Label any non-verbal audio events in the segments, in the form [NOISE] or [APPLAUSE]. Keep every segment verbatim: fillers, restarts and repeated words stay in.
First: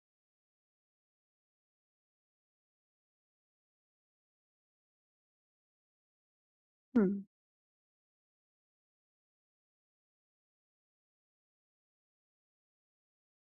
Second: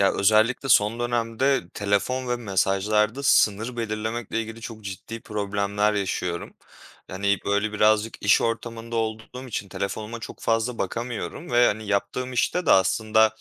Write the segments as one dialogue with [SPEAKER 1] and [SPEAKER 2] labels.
[SPEAKER 1] Ya, özellikle son dönemde telefon ve mesajlarda sınır belirlemekle ilgili çok ciddi problemler yaşıyorum.
[SPEAKER 2] Hımm.
[SPEAKER 1] Yani böyle, birazcık iş ortamında olduğum için telefonuma çok fazla bakamıyorum ve, hani, yaptığım işte de aslında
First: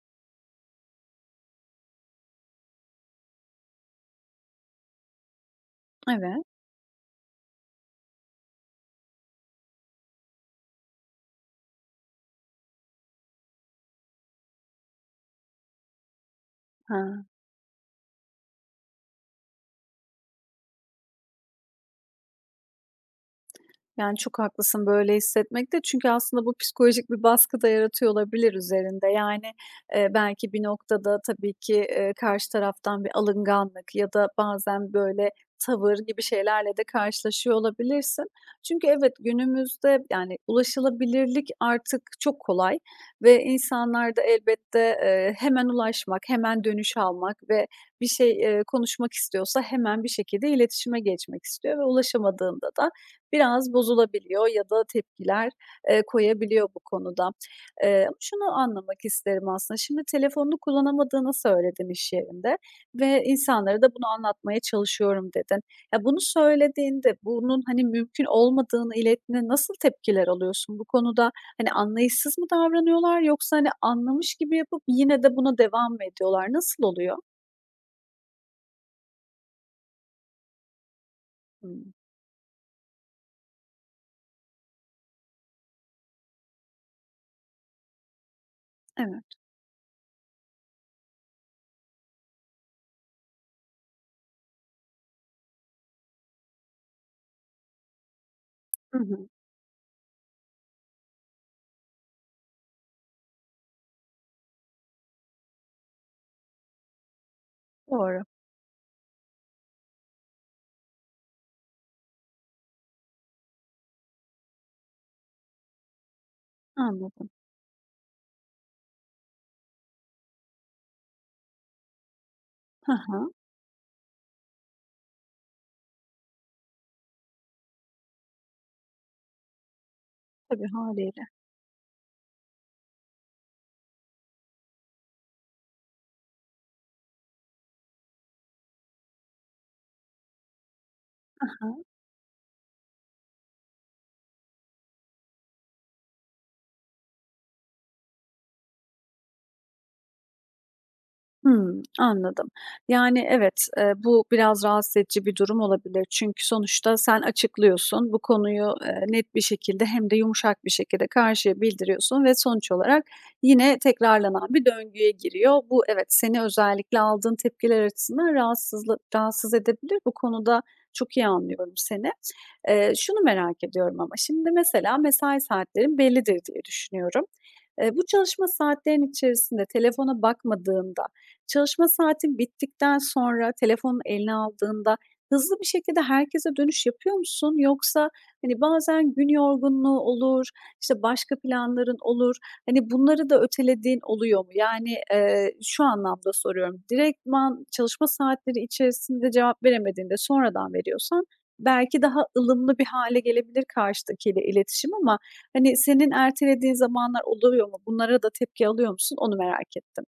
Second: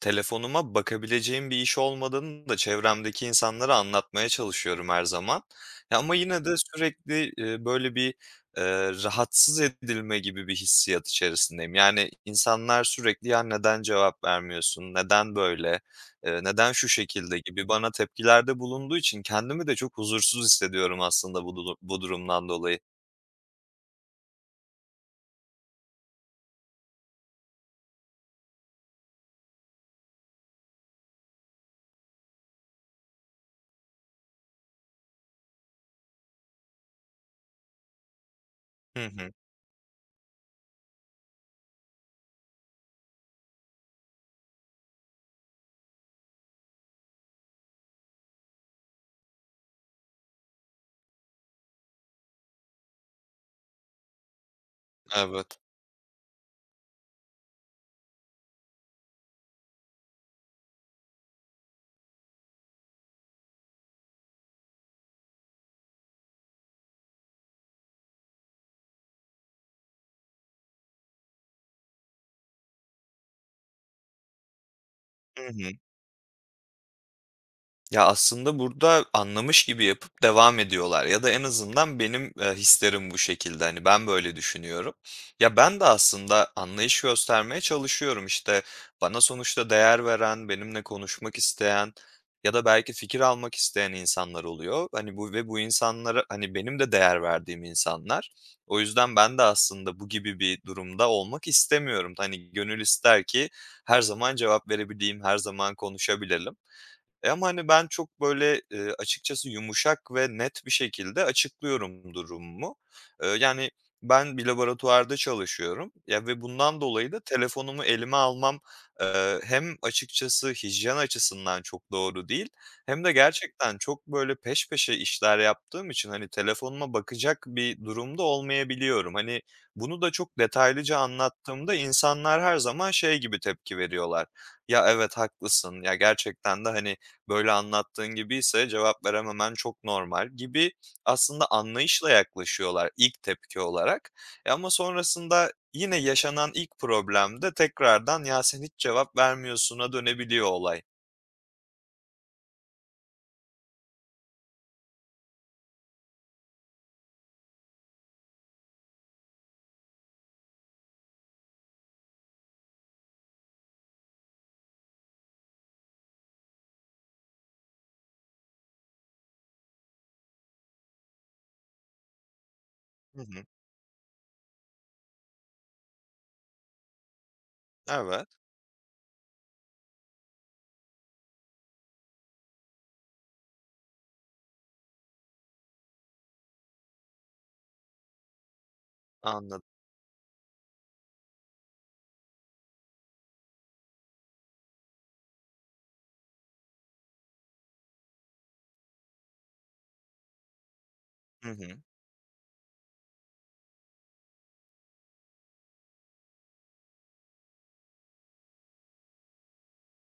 [SPEAKER 1] telefonuma bakabileceğim bir iş olmadığını da çevremdeki insanlara anlatmaya çalışıyorum her zaman. Ya, ama yine
[SPEAKER 2] Evet.
[SPEAKER 1] de sürekli, eee, böyle, bir, eee, rahatsız edilme gibi bir hissiyat içerisindeyim. Yani, insanlar sürekli, "Ya, neden cevap vermiyorsun? Neden böyle? Eee, Neden şu
[SPEAKER 2] Ha.
[SPEAKER 1] şekilde?" gibi bana tepkilerde bulunduğu için kendimi de çok huzursuz hissediyorum aslında bu dulu bu durumdan dolayı.
[SPEAKER 2] Yani, çok haklısın böyle hissetmekte çünkü aslında bu psikolojik bir baskı da yaratıyor olabilir üzerinde. Yani, eee, belki bir noktada tabii ki, eee, karşı taraftan bir alınganlık ya da bazen böyle tavır gibi şeylerle de karşılaşıyor olabilirsin. Çünkü
[SPEAKER 1] Hı
[SPEAKER 2] evet,
[SPEAKER 1] hı.
[SPEAKER 2] günümüzde, yani, ulaşılabilirlik artık çok kolay ve insanlar da elbette, eee, hemen ulaşmak, hemen dönüş almak ve bir şey, eee, konuşmak istiyorsa hemen bir şekilde iletişime geçmek istiyor ve ulaşamadığında da biraz bozulabiliyor ya da tepkiler,
[SPEAKER 1] Evet.
[SPEAKER 2] eee, koyabiliyor bu konuda. Eee, ama şunu anlamak isterim aslında, şimdi telefonunu kullanamadığını söyledin iş yerinde ve insanlara da bunu anlatmaya çalışıyorum dedin. Ya, bunu söylediğinde bunun, hani, mümkün olmadığını ilettiğinde nasıl tepkiler alıyorsun? Bu konuda, hani, anlayışsız mı davranıyorlar yoksa, hani, anlamış gibi yapıp yine de
[SPEAKER 1] Hı
[SPEAKER 2] buna
[SPEAKER 1] hı.
[SPEAKER 2] devam mı ediyorlar? Nasıl oluyor?
[SPEAKER 1] Ya, aslında burada anlamış gibi yapıp devam ediyorlar ya da en
[SPEAKER 2] Hımm.
[SPEAKER 1] azından benim, eee, hislerim bu şekilde. Hani, ben böyle düşünüyorum. Ya, ben de aslında anlayış göstermeye çalışıyorum. İşte, bana
[SPEAKER 2] Evet.
[SPEAKER 1] sonuçta değer veren, benimle konuşmak isteyen ya da belki fikir almak isteyen insanlar oluyor. Hani, bu ve bu insanlara, hani, benim de değer verdiğim insanlar. O
[SPEAKER 2] Hı
[SPEAKER 1] yüzden
[SPEAKER 2] hı.
[SPEAKER 1] ben de aslında bu gibi bir durumda olmak istemiyorum. Hani, gönül ister ki her zaman cevap verebileyim, her zaman konuşabilelim. E, ama, hani, ben çok,
[SPEAKER 2] Doğru.
[SPEAKER 1] böyle, eee, açıkçası yumuşak ve net bir şekilde açıklıyorum durumumu. Eee, yani, ben bir laboratuvarda çalışıyorum, ya, ve bundan dolayı da
[SPEAKER 2] Anladım.
[SPEAKER 1] telefonumu elime almam, eee, hem açıkçası hijyen açısından çok doğru değil
[SPEAKER 2] Hı
[SPEAKER 1] hem de
[SPEAKER 2] hı.
[SPEAKER 1] gerçekten çok, böyle, peş peşe işler yaptığım için, hani, telefonuma bakacak bir durumda olmayabiliyorum. Hani, bunu da çok
[SPEAKER 2] Tabii
[SPEAKER 1] detaylıca
[SPEAKER 2] hâliyle.
[SPEAKER 1] anlattığımda insanlar her zaman şey gibi tepki veriyorlar, "Ya, evet, haklısın. Ya, gerçekten de, hani, böyle anlattığın gibi ise cevap verememen çok normal" gibi aslında anlayışla yaklaşıyorlar ilk tepki olarak. E, ama sonrasında yine yaşanan ilk problemde tekrardan "Ya, sen hiç cevap vermiyorsun"a dönebiliyor olay.
[SPEAKER 2] Hımm, anladım. Yani, evet, eee, bu biraz rahatsız edici bir durum olabilir. Çünkü sonuçta sen açıklıyorsun, bu konuyu, eee, net bir şekilde hem de yumuşak bir şekilde karşıya bildiriyorsun ve sonuç olarak yine tekrarlanan bir döngüye giriyor. Bu, evet, seni özellikle aldığın tepkiler açısından rahatsızlı rahatsız edebilir. Bu konuda çok iyi anlıyorum seni. Eee, şunu
[SPEAKER 1] Hı hı.
[SPEAKER 2] merak ediyorum ama şimdi mesela mesai saatlerim bellidir diye düşünüyorum. Eee, bu
[SPEAKER 1] Evet,
[SPEAKER 2] çalışma saatlerin içerisinde telefona bakmadığımda, çalışma saatin bittikten sonra telefonun eline aldığında hızlı bir şekilde herkese dönüş yapıyor musun? Yoksa, hani, bazen gün
[SPEAKER 1] anladım.
[SPEAKER 2] yorgunluğu olur, işte, başka planların olur, hani, bunları da ötelediğin oluyor mu? Yani, eee, şu anlamda soruyorum, direktman çalışma saatleri içerisinde cevap veremediğinde sonradan veriyorsan
[SPEAKER 1] Hı hı.
[SPEAKER 2] belki daha ılımlı bir hale gelebilir karşıdakiyle iletişim ama, hani, senin ertelediğin zamanlar oluyor mu? Bunlara da tepki alıyor musun? Onu merak ettim.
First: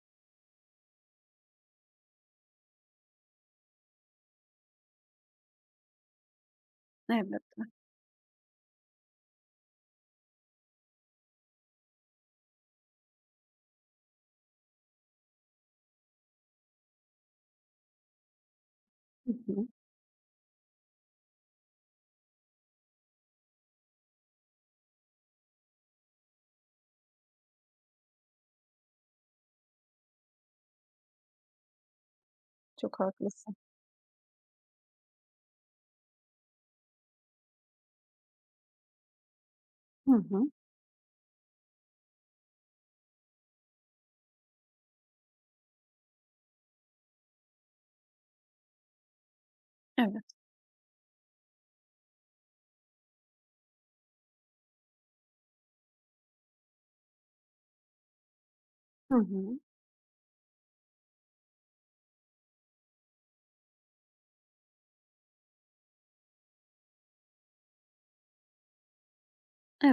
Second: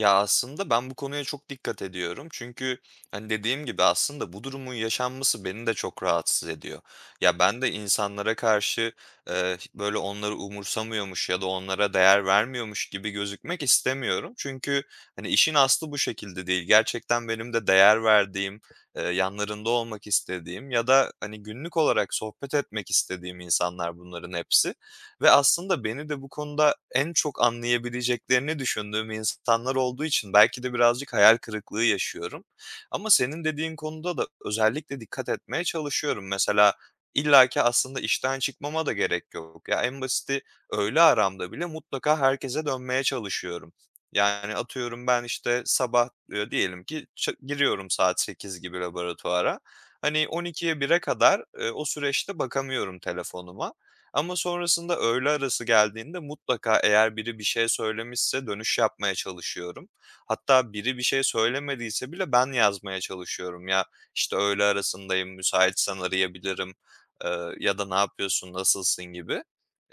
[SPEAKER 1] Ya, aslında ben bu konuya çok dikkat ediyorum. Çünkü, hani, dediğim gibi aslında bu durumun yaşanması beni de çok rahatsız ediyor. Ya,
[SPEAKER 2] Evet.
[SPEAKER 1] ben de insanlara karşı, eee, böyle onları umursamıyormuş ya da onlara değer vermiyormuş gibi gözükmek istemiyorum. Çünkü, hani, işin aslı bu şekilde değil. Gerçekten benim de değer verdiğim, eee,
[SPEAKER 2] Hı hı.
[SPEAKER 1] yanlarında olmak istediğim ya da, hani, günlük olarak sohbet etmek istediğim insanlar bunların hepsi ve aslında beni de bu konuda en çok anlayabileceklerini düşündüğüm insanlar olduğu için belki de birazcık hayal kırıklığı yaşıyorum.
[SPEAKER 2] Çok
[SPEAKER 1] Ama senin
[SPEAKER 2] haklısın.
[SPEAKER 1] dediğin konuda da özellikle dikkat etmeye çalışıyorum. Mesela illaki aslında işten çıkmama da gerek yok. Ya en
[SPEAKER 2] Hı
[SPEAKER 1] basiti
[SPEAKER 2] hı.
[SPEAKER 1] öğle aramda bile mutlaka herkese dönmeye çalışıyorum. Yani atıyorum ben işte sabah e, diyelim ki ç- giriyorum saat sekiz gibi laboratuvara.
[SPEAKER 2] Evet.
[SPEAKER 1] Hani on ikiye bire kadar e, o süreçte bakamıyorum telefonuma. Ama sonrasında öğle arası geldiğinde mutlaka eğer biri bir şey söylemişse dönüş yapmaya
[SPEAKER 2] Hı hı.
[SPEAKER 1] çalışıyorum. Hatta biri bir şey söylemediyse bile ben yazmaya çalışıyorum. Ya, işte, "Öğle arasındayım, müsaitsen arayabilirim." eee, ya da "Ne yapıyorsun, nasılsın?" gibi.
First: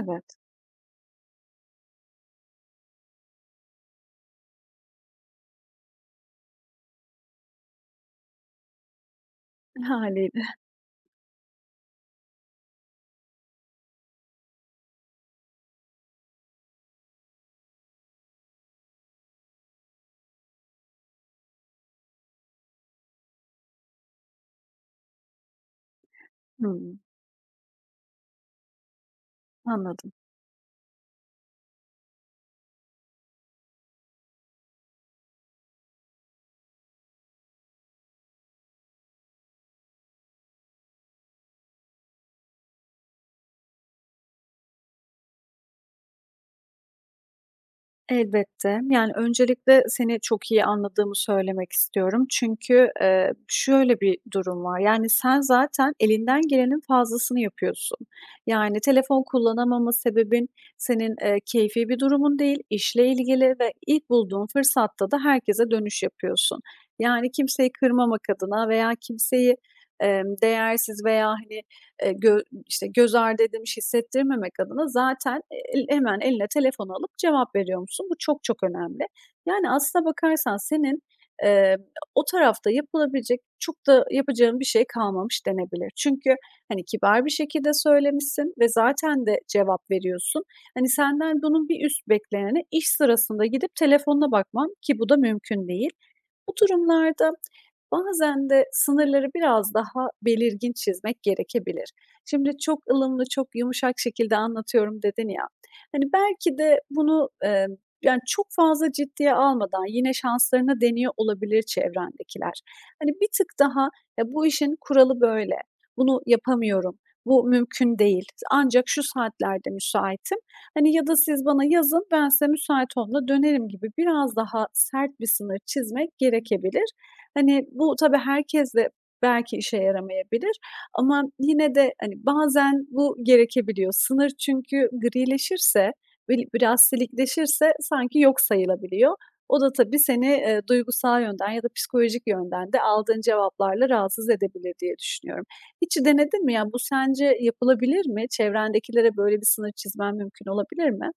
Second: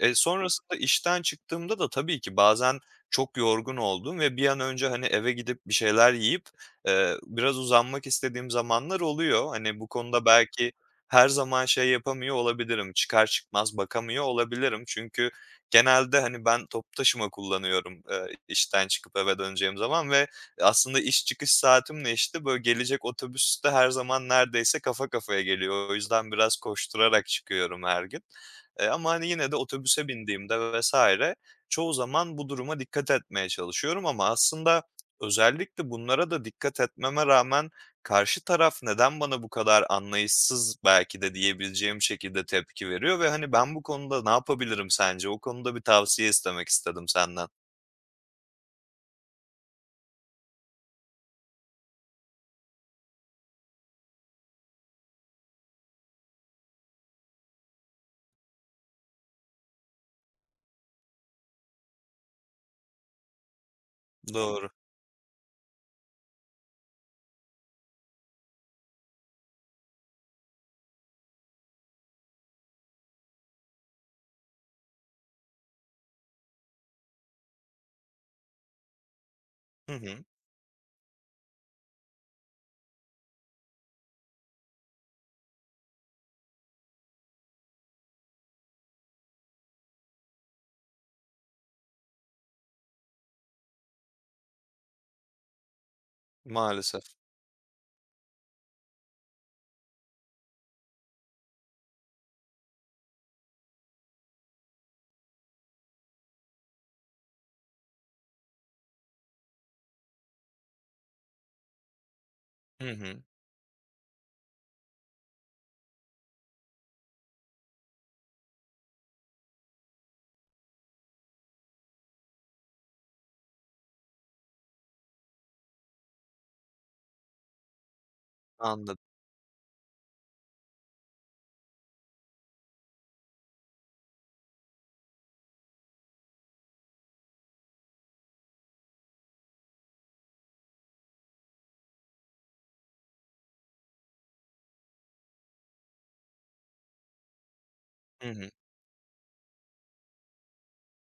[SPEAKER 1] Eee, sonrasında işten çıktığımda da tabii ki bazen çok yorgun oldum ve bir an önce, hani, eve gidip bir şeyler yiyip, eee, biraz uzanmak istediğim zamanlar oluyor. Hani, bu konuda
[SPEAKER 2] Haliyle.
[SPEAKER 1] belki her zaman şey yapamıyor olabilirim, çıkar çıkmaz bakamıyor olabilirim. Çünkü genelde, hani, ben toplu taşıma kullanıyorum, eee, işten çıkıp eve döneceğim zaman ve aslında iş çıkış saatimle, işte, böyle, gelecek otobüs de her zaman neredeyse kafa kafaya geliyor. O yüzden biraz
[SPEAKER 2] Hımm.
[SPEAKER 1] koşturarak çıkıyorum her gün. Eee, ama, hani, yine de otobüse
[SPEAKER 2] Anladım.
[SPEAKER 1] bindiğimde vesaire çoğu zaman bu duruma dikkat etmeye çalışıyorum ama aslında özellikle bunlara da dikkat etmeme rağmen karşı taraf neden bana bu kadar anlayışsız belki de diyebileceğim şekilde tepki veriyor ve, hani, ben bu konuda ne yapabilirim sence? O konuda bir tavsiye istemek istedim senden.
[SPEAKER 2] Elbette. Yani, öncelikle seni çok iyi anladığımı söylemek istiyorum. Çünkü, eee, şöyle bir durum var, yani, sen zaten elinden gelenin fazlasını yapıyorsun. Yani, telefon kullanamama sebebin senin, eee, keyfi bir durumun değil, işle ilgili ve ilk bulduğun
[SPEAKER 1] Doğru.
[SPEAKER 2] fırsatta da herkese dönüş yapıyorsun. Yani, kimseyi kırmamak adına veya kimseyi, emm, değersiz veya, hani, eee, gö işte, göz ardı edilmiş hissettirmemek adına zaten el hemen eline telefonu alıp cevap veriyor musun? Bu çok çok önemli. Yani
[SPEAKER 1] Hı
[SPEAKER 2] aslına
[SPEAKER 1] hı.
[SPEAKER 2] bakarsan senin, eee, o tarafta yapılabilecek çok da yapacağın bir şey kalmamış denebilir. Çünkü, hani, kibar bir şekilde söylemişsin ve zaten de cevap veriyorsun. Hani, senden bunun bir üst bekleneni iş sırasında gidip telefonuna bakman ki bu da mümkün değil. Bu
[SPEAKER 1] Maalesef.
[SPEAKER 2] durumlarda bazen de sınırları biraz daha belirgin çizmek gerekebilir. Şimdi çok ılımlı, çok yumuşak şekilde anlatıyorum dedin ya. Hani, belki de bunu, eee, yani, çok fazla ciddiye almadan yine şanslarına deniyor olabilir çevrendekiler.
[SPEAKER 1] Hı
[SPEAKER 2] Hani,
[SPEAKER 1] hı.
[SPEAKER 2] bir tık daha, "Ya, bu işin kuralı böyle, bunu yapamıyorum, bu mümkün değil, ancak şu saatlerde müsaitim." Hani, ya da "Siz bana yazın, ben size müsait olduğumda dönerim." gibi biraz daha sert bir sınır çizmek gerekebilir. Hani, bu tabii herkesle
[SPEAKER 1] Anladım.
[SPEAKER 2] belki işe yaramayabilir ama yine de, hani, bazen bu gerekebiliyor. Sınır çünkü grileşirse, böyle, biraz silikleşirse sanki yok sayılabiliyor. O da tabii seni, eee, duygusal yönden ya da psikolojik yönden de aldığın cevaplarla rahatsız edebilir diye düşünüyorum. Hiç denedin mi? Ya, bu sence yapılabilir
[SPEAKER 1] Hı
[SPEAKER 2] mi?
[SPEAKER 1] hı.
[SPEAKER 2] Çevrendekilere böyle bir sınır çizmen mümkün olabilir mi?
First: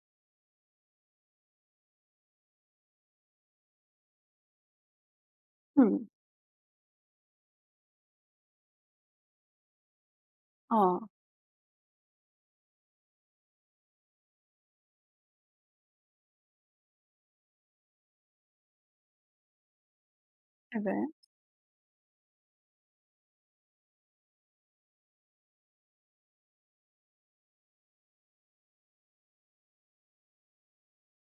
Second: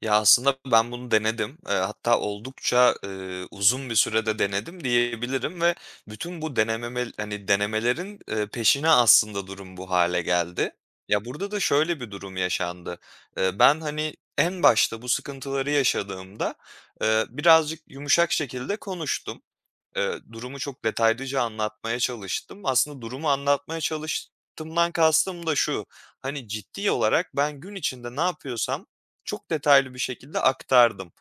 [SPEAKER 1] Ya, aslında ben bunu denedim. Eee, hatta oldukça, eee, uzun bir sürede denedim diyebilirim ve
[SPEAKER 2] Hımm.
[SPEAKER 1] bütün bu denememel hani, denemelerin, eee, peşine aslında durum bu hale geldi.
[SPEAKER 2] Aa.
[SPEAKER 1] Ya, burada da şöyle bir durum yaşandı. Eee, ben, hani, en başta bu sıkıntıları yaşadığımda, eee, birazcık yumuşak şekilde konuştum. Eee, durumu çok
[SPEAKER 2] Evet.
[SPEAKER 1] detaylıca anlatmaya çalıştım. Aslında durumu anlatmaya çalıştığımdan kastım da şu, hani, ciddi olarak ben gün içinde ne yapıyorsam çok detaylı bir şekilde aktardım,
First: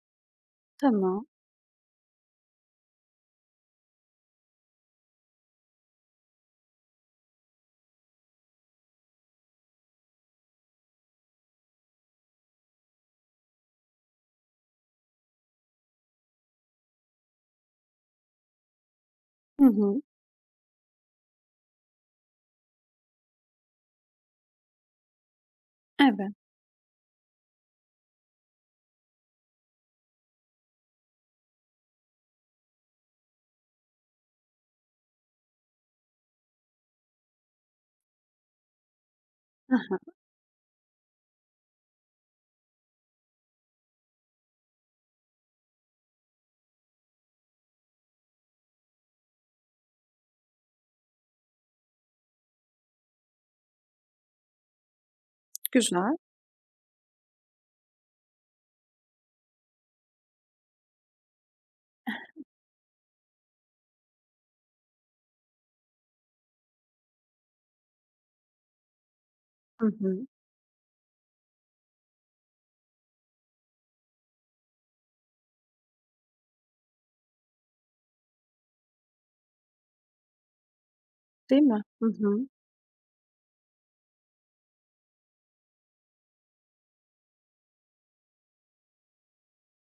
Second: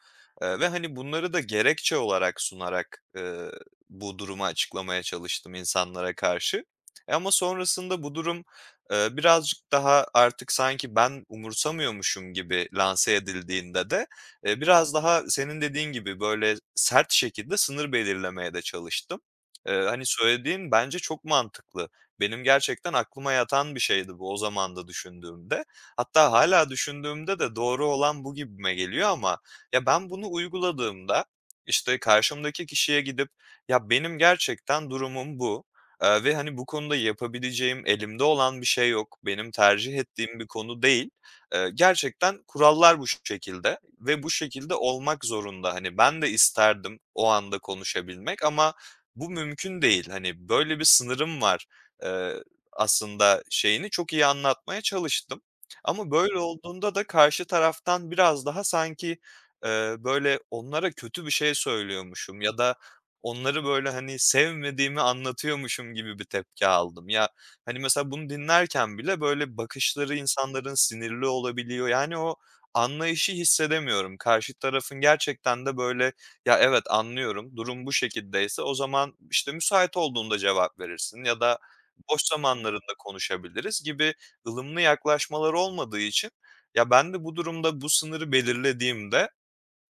[SPEAKER 1] eee, ve, hani,
[SPEAKER 2] Tamam.
[SPEAKER 1] bunları da gerekçe olarak sunarak, eee, bu durumu açıklamaya çalıştım insanlara karşı. E, ama sonrasında bu durum, eee, birazcık daha artık sanki ben umursamıyormuşum gibi lanse edildiğinde de Eee, biraz daha senin dediğin gibi, böyle, sert şekilde sınır belirlemeye de çalıştım.
[SPEAKER 2] Hı
[SPEAKER 1] Eee,
[SPEAKER 2] hı.
[SPEAKER 1] hani, söylediğin bence çok mantıklı. Benim gerçekten aklıma yatan bir şeydi bu o zaman da düşündüğümde. Hatta
[SPEAKER 2] Evet.
[SPEAKER 1] hala düşündüğümde de doğru olan bu gibime geliyor ama ya, ben bunu uyguladığımda, işte, karşımdaki kişiye gidip "Ya, benim gerçekten durumum bu, eee, ve, hani, bu konuda yapabileceğim, elimde olan bir şey yok, benim tercih
[SPEAKER 2] Aha.
[SPEAKER 1] ettiğim bir konu değil. Eee, gerçekten kurallar bu şekilde ve bu şekilde olmak zorunda. Hani, ben de isterdim o anda konuşabilmek ama bu mümkün değil. Hani, böyle bir sınırım var. Eee, aslında şeyini çok iyi anlatmaya çalıştım ama
[SPEAKER 2] Güzel.
[SPEAKER 1] böyle olduğunda da karşı taraftan biraz daha sanki, eee, böyle onlara kötü bir şey söylüyormuşum ya da onları böyle, hani, sevmediğimi anlatıyormuşum gibi bir tepki aldım. Ya, hani, mesela bunu dinlerken bile böyle
[SPEAKER 2] Hı
[SPEAKER 1] bakışları
[SPEAKER 2] hı.
[SPEAKER 1] insanların sinirli olabiliyor. Yani, o anlayışı hissedemiyorum. Karşı tarafın gerçekten de böyle, "Ya, evet, anlıyorum, durum bu şekildeyse o zaman, işte, müsait olduğunda cevap verirsin ya da
[SPEAKER 2] Değil mi? Hı
[SPEAKER 1] boş
[SPEAKER 2] hı.
[SPEAKER 1] zamanlarında konuşabiliriz." gibi ılımlı yaklaşmaları olmadığı için, ya, ben de bu durumda bu sınırı belirlediğimde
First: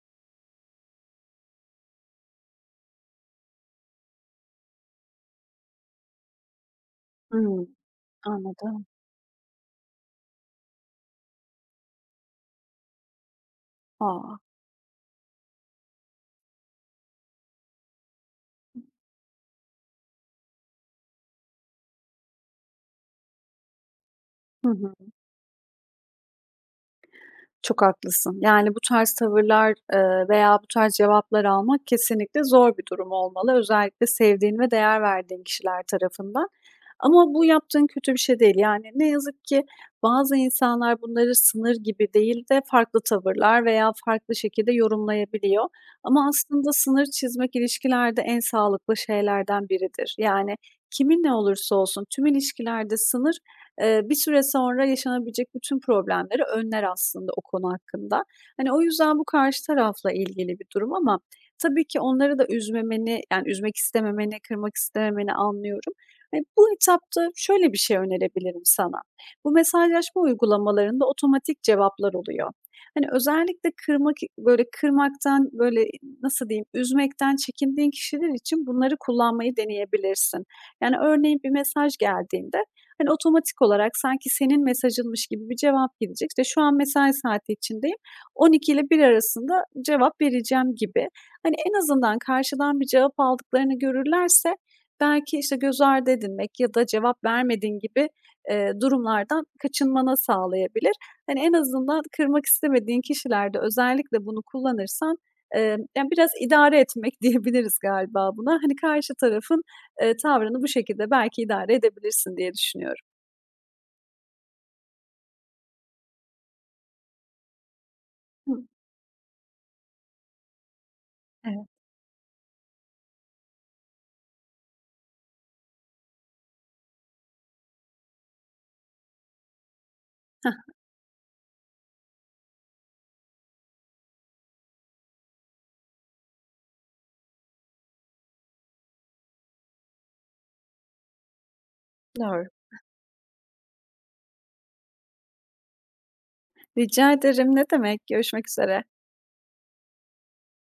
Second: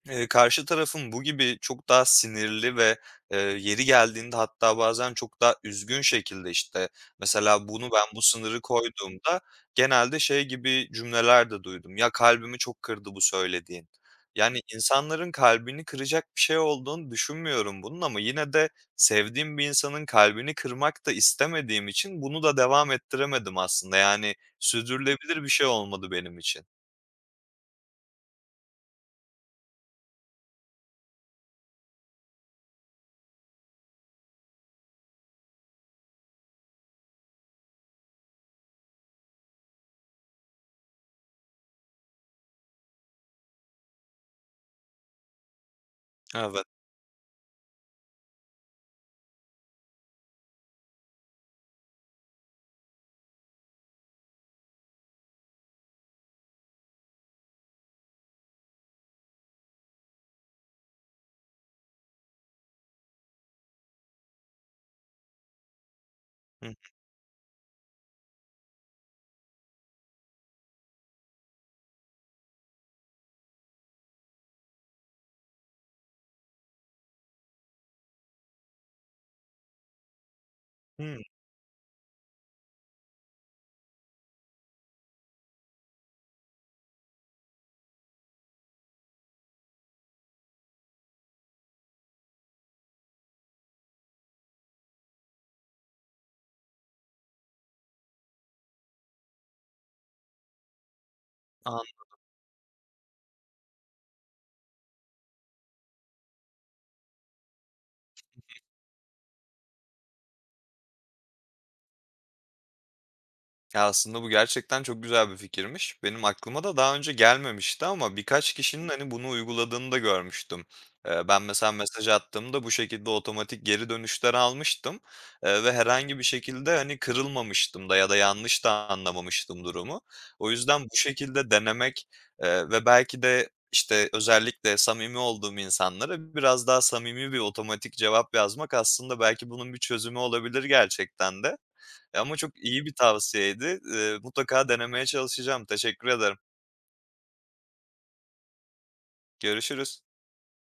[SPEAKER 1] Eee, karşı tarafın bu gibi çok daha sinirli ve, eee, yeri geldiğinde hatta bazen çok daha üzgün şekilde, işte, mesela
[SPEAKER 2] Hımm.
[SPEAKER 1] bunu ben bu sınırı
[SPEAKER 2] Anladım.
[SPEAKER 1] koyduğumda genelde şey gibi cümleler de duydum. "Ya, kalbimi çok kırdı bu söylediğin."
[SPEAKER 2] Aa.
[SPEAKER 1] Yani insanların kalbini kıracak bir şey olduğunu düşünmüyorum bunun ama yine de sevdiğim bir insanın kalbini kırmak da istemediğim için bunu da devam ettiremedim aslında. Yani
[SPEAKER 2] Hı hı.
[SPEAKER 1] sürdürülebilir bir şey olmadı benim için.
[SPEAKER 2] Çok haklısın. Yani bu tarz tavırlar, eee, veya bu tarz cevaplar almak kesinlikle zor bir durum olmalı. Özellikle sevdiğin ve değer verdiğin kişiler tarafından. Ama bu yaptığın kötü bir şey değil. Yani ne yazık ki bazı insanlar bunları sınır gibi değil de farklı tavırlar veya farklı şekilde yorumlayabiliyor. Ama
[SPEAKER 1] Evet.
[SPEAKER 2] aslında sınır çizmek ilişkilerde en sağlıklı şeylerden biridir. Yani kimin ne olursa olsun tüm ilişkilerde sınır Eee, bir süre sonra yaşanabilecek bütün problemleri önler aslında o konu hakkında. Hani, o yüzden bu karşı tarafla ilgili bir durum ama tabii ki onları da üzmemeni, yani, üzmek istememeni, kırmak istememeni anlıyorum. Hani, bu
[SPEAKER 1] Hı
[SPEAKER 2] etapta şöyle bir şey önerebilirim sana. Bu mesajlaşma uygulamalarında otomatik cevaplar oluyor. Hani, özellikle kırmak böyle, kırmaktan, böyle, nasıl diyeyim, üzmekten çekindiğin kişiler için bunları kullanmayı deneyebilirsin. Yani, örneğin bir mesaj geldiğinde hani, otomatik olarak sanki senin mesajınmış gibi bir cevap gidecek. İşte, şu an mesai saati içindeyim, on iki ile bir arasında cevap vereceğim gibi. Hani, en azından karşıdan bir cevap aldıklarını görürlerse belki, işte, göz ardı edilmek ya da cevap vermedin gibi, eee, durumlardan kaçınmana sağlayabilir. Hani, en
[SPEAKER 1] hı.
[SPEAKER 2] azından kırmak istemediğin kişilerde özellikle bunu kullanırsan, eee, yani, biraz idare etmek [LAUGHS] diyebiliriz galiba buna. Hani, karşı tarafın, eee, tavrını bu şekilde belki idare edebilirsin diye düşünüyorum.
[SPEAKER 1] Ya, aslında bu gerçekten çok güzel bir fikirmiş. Benim aklıma da daha önce gelmemişti ama birkaç
[SPEAKER 2] Hı,
[SPEAKER 1] kişinin, hani, bunu uyguladığını da görmüştüm. Eee, ben
[SPEAKER 2] evet.
[SPEAKER 1] mesela mesaj attığımda bu şekilde otomatik geri dönüşler almıştım, eee, ve herhangi bir şekilde, hani, kırılmamıştım da ya da yanlış da anlamamıştım durumu. O
[SPEAKER 2] Hah,
[SPEAKER 1] yüzden bu şekilde denemek, eee, ve belki de, işte, özellikle samimi olduğum insanlara biraz daha samimi bir otomatik cevap yazmak aslında belki bunun bir çözümü olabilir gerçekten de. Ama
[SPEAKER 2] doğru.
[SPEAKER 1] çok iyi bir tavsiyeydi. Eee, mutlaka denemeye çalışacağım. Teşekkür ederim.
[SPEAKER 2] Rica ederim, ne demek. Görüşmek üzere.
[SPEAKER 1] Görüşürüz.